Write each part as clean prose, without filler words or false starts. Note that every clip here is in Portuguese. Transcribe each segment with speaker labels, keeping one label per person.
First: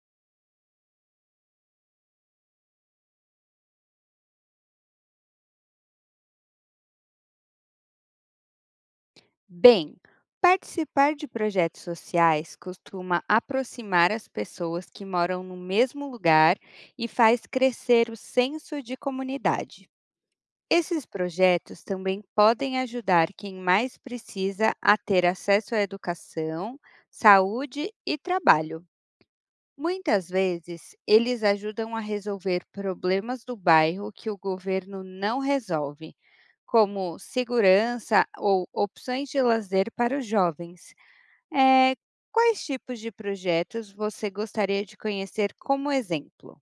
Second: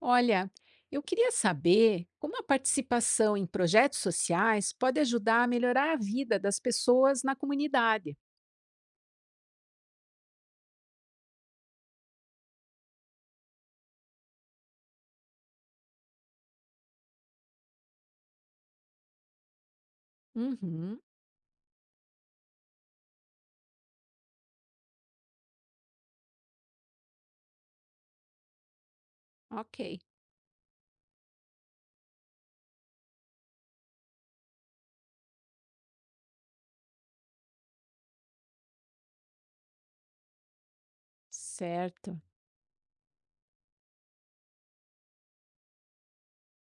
Speaker 1: Olha, eu queria saber como a participação em projetos sociais pode ajudar a melhorar a vida das pessoas na comunidade.
Speaker 2: Bem, participar de projetos sociais costuma aproximar as pessoas que moram no mesmo lugar e faz crescer o senso de comunidade.
Speaker 1: Uhum,
Speaker 2: Esses projetos também podem ajudar quem mais precisa a ter acesso à educação, saúde e trabalho.
Speaker 1: ok,
Speaker 2: Muitas vezes, eles ajudam a resolver problemas do bairro que o governo não resolve, como segurança ou opções de lazer para os jovens. Eh,
Speaker 1: certo.
Speaker 2: Quais tipos de projetos você gostaria de conhecer como exemplo?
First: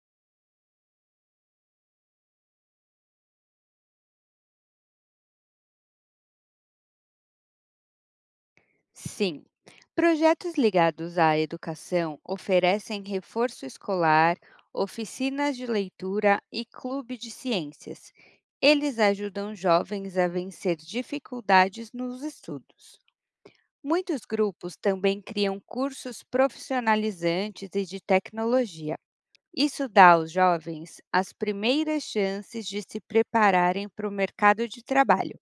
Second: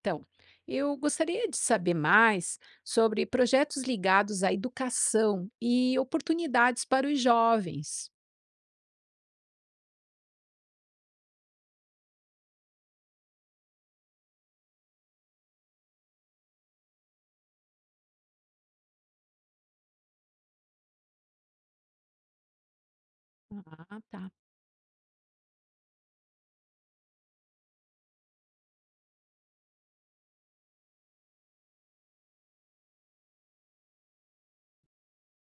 Speaker 1: Então, eu gostaria de saber mais sobre projetos ligados à educação e oportunidades para os jovens.
Speaker 2: Sim, projetos ligados à educação oferecem reforço escolar, oficinas de leitura e clube de ciências. Eles ajudam jovens a vencer dificuldades nos estudos.
Speaker 1: Ah,
Speaker 2: Muitos
Speaker 1: tá,
Speaker 2: grupos também criam cursos profissionalizantes e de tecnologia. Isso dá aos jovens as primeiras chances de se prepararem para o mercado de trabalho.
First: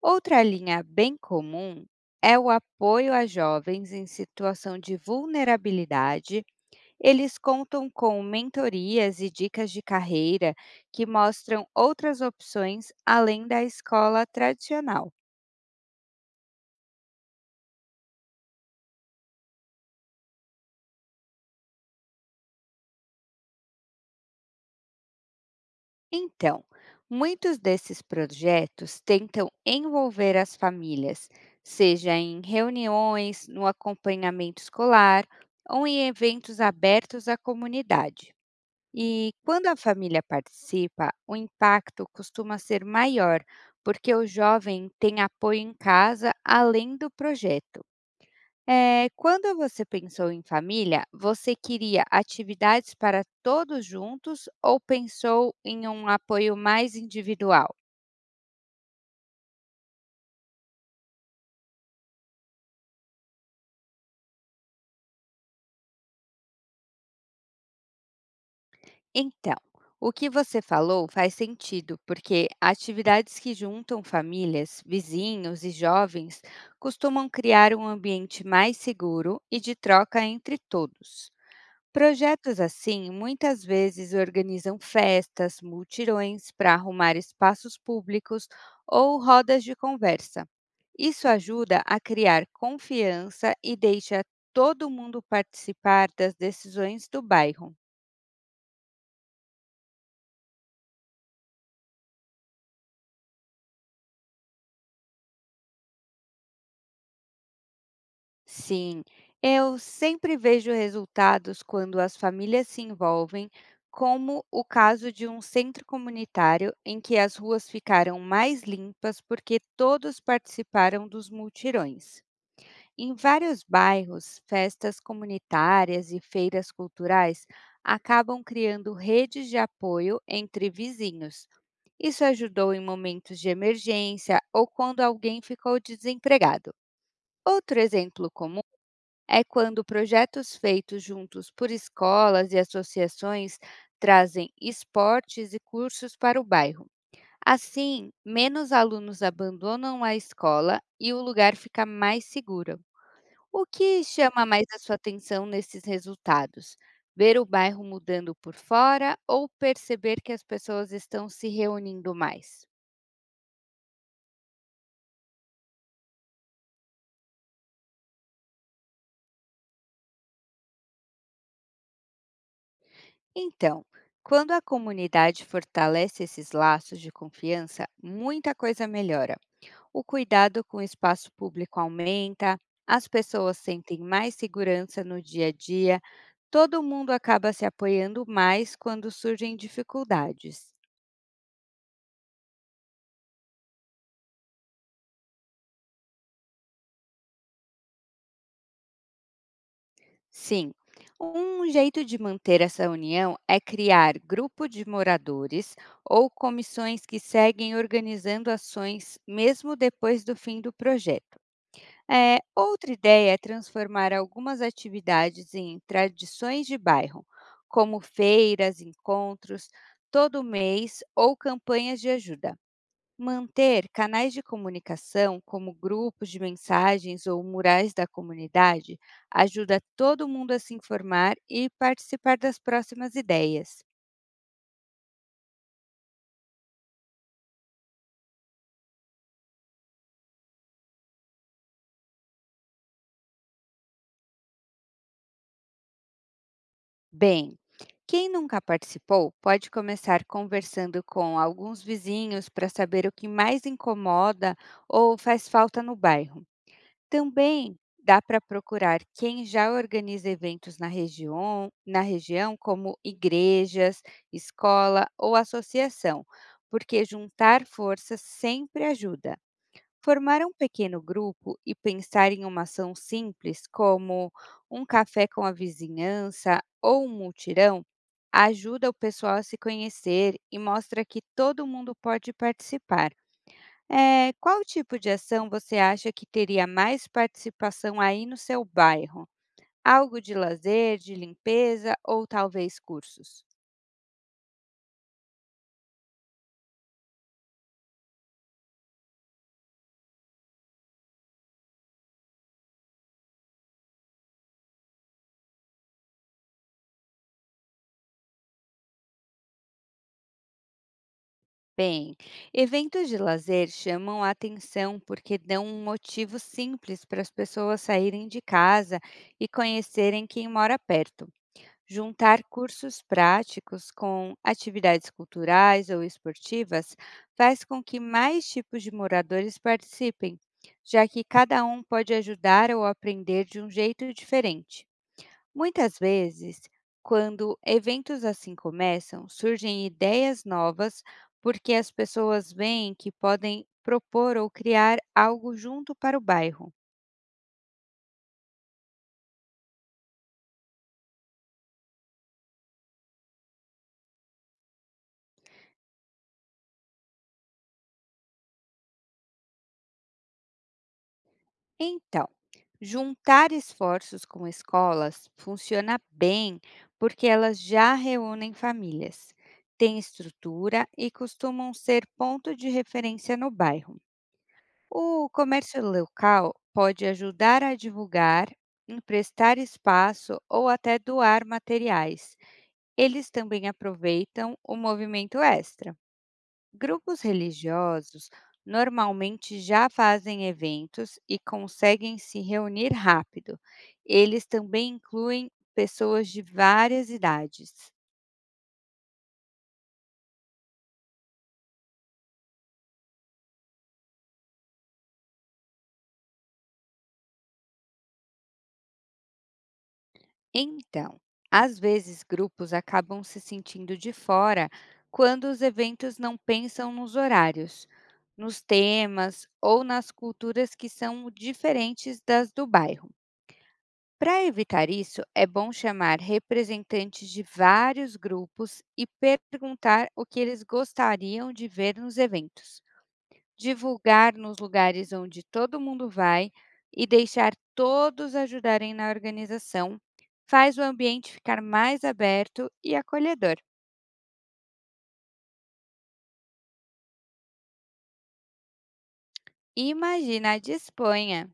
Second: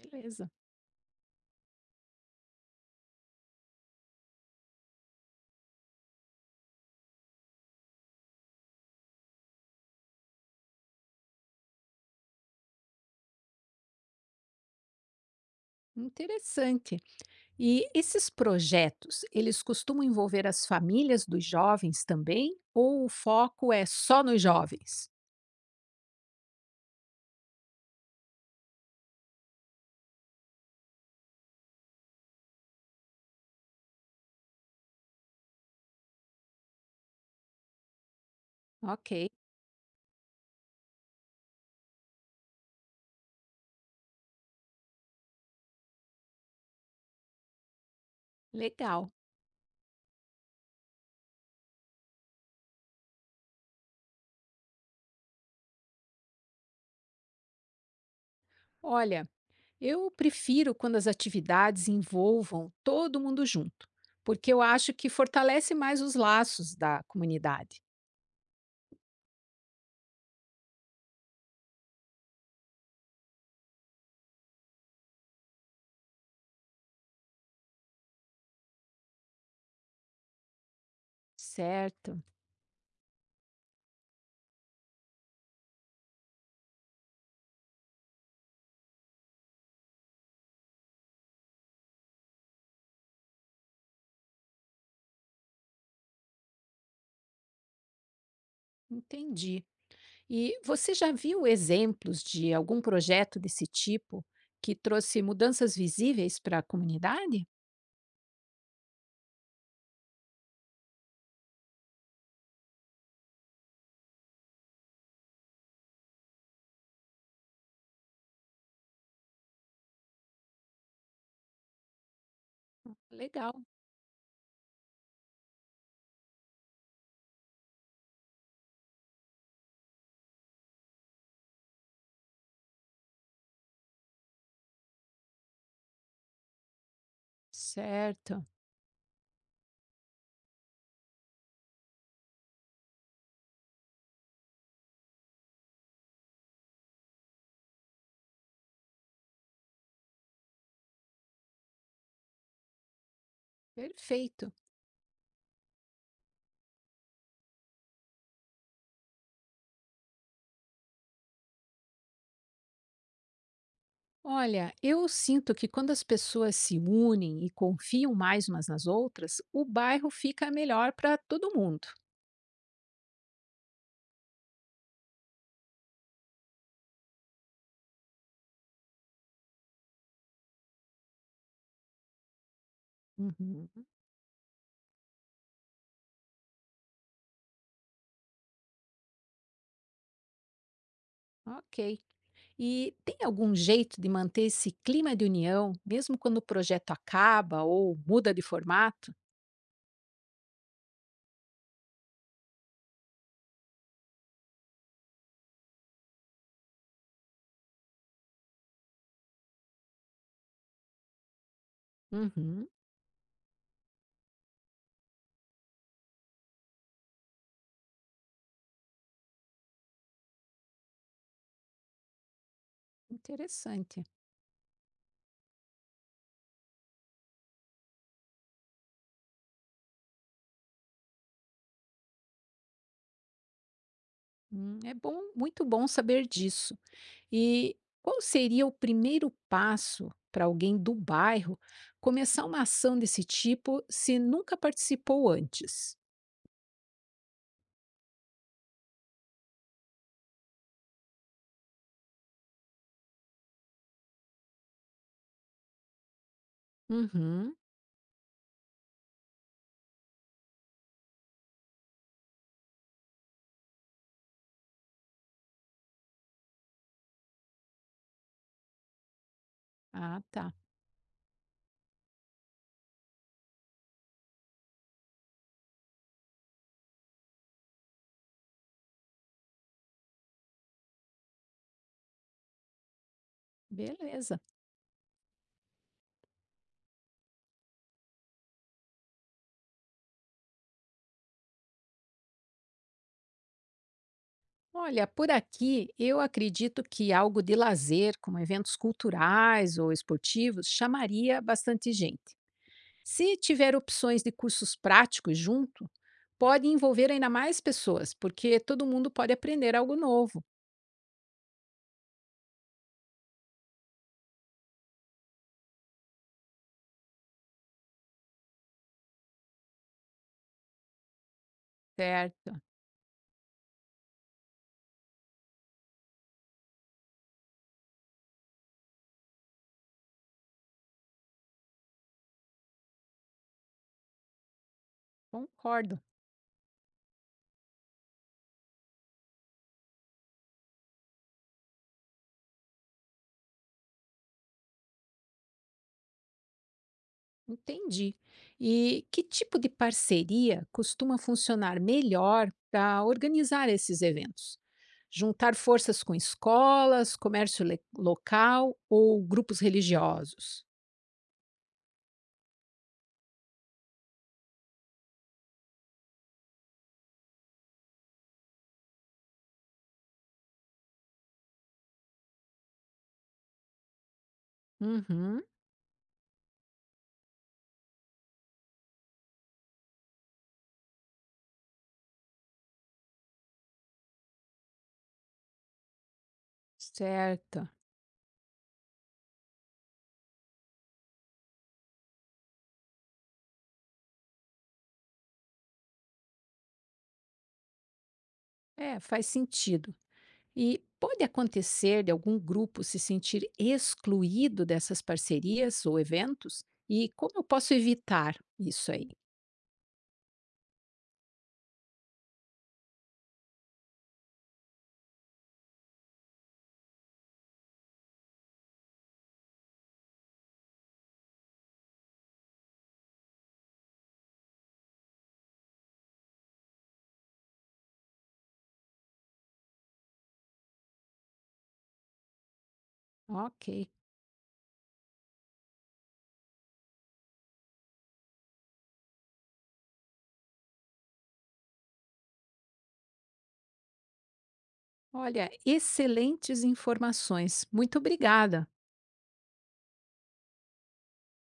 Speaker 2: Outra linha bem comum é o apoio a jovens em situação de vulnerabilidade. Eles contam com mentorias e dicas de carreira que mostram outras opções além da escola tradicional.
Speaker 1: Interessante. E esses projetos, eles costumam envolver as famílias dos jovens também? Ou o foco é só nos jovens?
Speaker 2: Então, muitos desses projetos tentam envolver as famílias, seja em reuniões, no acompanhamento escolar ou em eventos abertos à comunidade.
Speaker 1: Ok,
Speaker 2: E quando a família participa, o impacto costuma ser maior, porque o jovem tem apoio em casa além do projeto. É,
Speaker 1: legal.
Speaker 2: quando você pensou em família, você queria atividades para todos juntos ou pensou em um apoio mais individual?
Speaker 1: Olha, eu prefiro quando as atividades envolvam todo mundo junto, porque eu acho que fortalece mais os laços da comunidade.
Speaker 2: Então, o que você falou faz sentido, porque atividades que juntam famílias, vizinhos e jovens costumam criar um ambiente mais seguro e de troca entre todos.
Speaker 1: Certo,
Speaker 2: Projetos assim muitas vezes organizam festas, multirões para arrumar espaços públicos ou rodas de conversa. Isso ajuda a criar confiança e deixa todo mundo participar das decisões do bairro.
Speaker 1: entendi. E você já viu exemplos de algum projeto desse tipo que trouxe mudanças visíveis para a comunidade?
Speaker 2: Sim, eu sempre vejo resultados quando as famílias se envolvem, como o caso de um centro comunitário em que as ruas ficaram mais limpas porque todos participaram dos multirões. Em
Speaker 1: Legal,
Speaker 2: vários bairros, festas comunitárias e feiras culturais acabam criando redes de apoio entre vizinhos. Isso ajudou em momentos de emergência ou quando alguém ficou desempregado. Outro exemplo
Speaker 1: certo.
Speaker 2: comum é quando projetos feitos juntos por escolas e associações trazem esportes e cursos para o bairro. Assim, menos alunos abandonam a escola e o lugar fica mais seguro. O que chama
Speaker 1: Perfeito.
Speaker 2: mais a sua atenção nesses resultados? Ver o bairro mudando por fora ou perceber que as pessoas estão se reunindo mais?
Speaker 1: Olha, eu sinto que quando as pessoas se unem e confiam mais umas nas outras, o bairro fica melhor para todo mundo.
Speaker 2: Então, quando a comunidade fortalece esses laços de confiança, muita coisa melhora. O cuidado com o espaço público aumenta, as pessoas
Speaker 1: Uhum,
Speaker 2: sentem mais segurança no dia a dia, todo mundo acaba se apoiando mais quando surgem dificuldades.
Speaker 1: ok. E tem algum jeito de manter esse clima de união, mesmo quando o projeto acaba ou muda de formato?
Speaker 2: Sim, um jeito de manter essa união é criar grupo de moradores ou comissões que seguem organizando ações mesmo depois do fim do projeto. É,
Speaker 1: Uhum,
Speaker 2: outra ideia é transformar algumas atividades em tradições de bairro, como feiras, encontros todo mês ou campanhas de ajuda. Manter
Speaker 1: interessante.
Speaker 2: canais de comunicação, como grupos de mensagens ou murais da comunidade, ajuda todo mundo a se informar e participar das próximas ideias.
Speaker 1: É bom, muito bom saber disso. E qual seria o primeiro passo para alguém do bairro começar uma ação desse tipo se nunca participou antes?
Speaker 2: Bem, quem nunca participou pode começar conversando com alguns vizinhos para saber o que mais incomoda ou faz falta no bairro.
Speaker 1: Uhum.
Speaker 2: Também dá para procurar quem já organiza eventos na região, como igrejas, escola ou associação, porque juntar forças sempre ajuda.
Speaker 1: Ah,
Speaker 2: Formar um
Speaker 1: tá.
Speaker 2: pequeno grupo e pensar em uma ação simples, como um café com a vizinhança ou um mutirão, ajuda o pessoal a se conhecer e mostra que todo mundo pode participar.
Speaker 1: Beleza.
Speaker 2: Qual tipo de ação você acha que teria mais participação aí no seu bairro? Algo de lazer, de limpeza ou talvez cursos?
Speaker 1: Olha, por aqui eu acredito que algo de lazer, como eventos culturais ou esportivos, chamaria bastante gente. Se tiver opções de cursos práticos junto, pode envolver ainda mais pessoas, porque todo mundo pode aprender algo novo,
Speaker 2: Bem, eventos de lazer chamam a atenção porque dão um motivo simples para as pessoas saírem de casa e conhecerem quem mora perto. Juntar
Speaker 1: certo?
Speaker 2: cursos práticos com atividades culturais ou esportivas faz com que mais tipos de moradores participem, já que cada um pode ajudar ou aprender de um jeito diferente. Muitas
Speaker 1: Concordo.
Speaker 2: vezes, quando eventos assim começam, surgem ideias novas porque as pessoas veem que podem propor ou criar algo junto para o bairro.
Speaker 1: Entendi. E que tipo de parceria costuma funcionar melhor para organizar esses eventos? Juntar forças com escolas, local ou grupos religiosos?
Speaker 2: Então, juntar esforços com escolas funciona bem porque elas já reúnem famílias, têm estrutura e costumam ser ponto de referência no bairro. O
Speaker 1: Uhum,
Speaker 2: comércio local pode ajudar a divulgar, emprestar espaço ou até doar materiais. Eles também aproveitam o movimento extra. Grupos
Speaker 1: certo.
Speaker 2: religiosos normalmente já fazem eventos e conseguem se reunir rápido. Eles também incluem pessoas de várias idades.
Speaker 1: É, faz sentido. E pode acontecer de algum grupo se sentir excluído dessas parcerias ou eventos? E como eu posso evitar isso aí?
Speaker 2: Então, às vezes grupos acabam se sentindo de fora quando os eventos não pensam nos horários, nos temas ou nas culturas que são diferentes das do bairro. Para evitar isso, é bom chamar representantes de vários grupos e perguntar o que eles gostariam de ver nos eventos,
Speaker 1: Ok.
Speaker 2: divulgar nos lugares onde todo mundo vai e deixar todos ajudarem na organização faz o ambiente ficar mais aberto e acolhedor.
Speaker 1: Olha, excelentes informações. Muito obrigada.
Speaker 2: Imagina a de Espanha!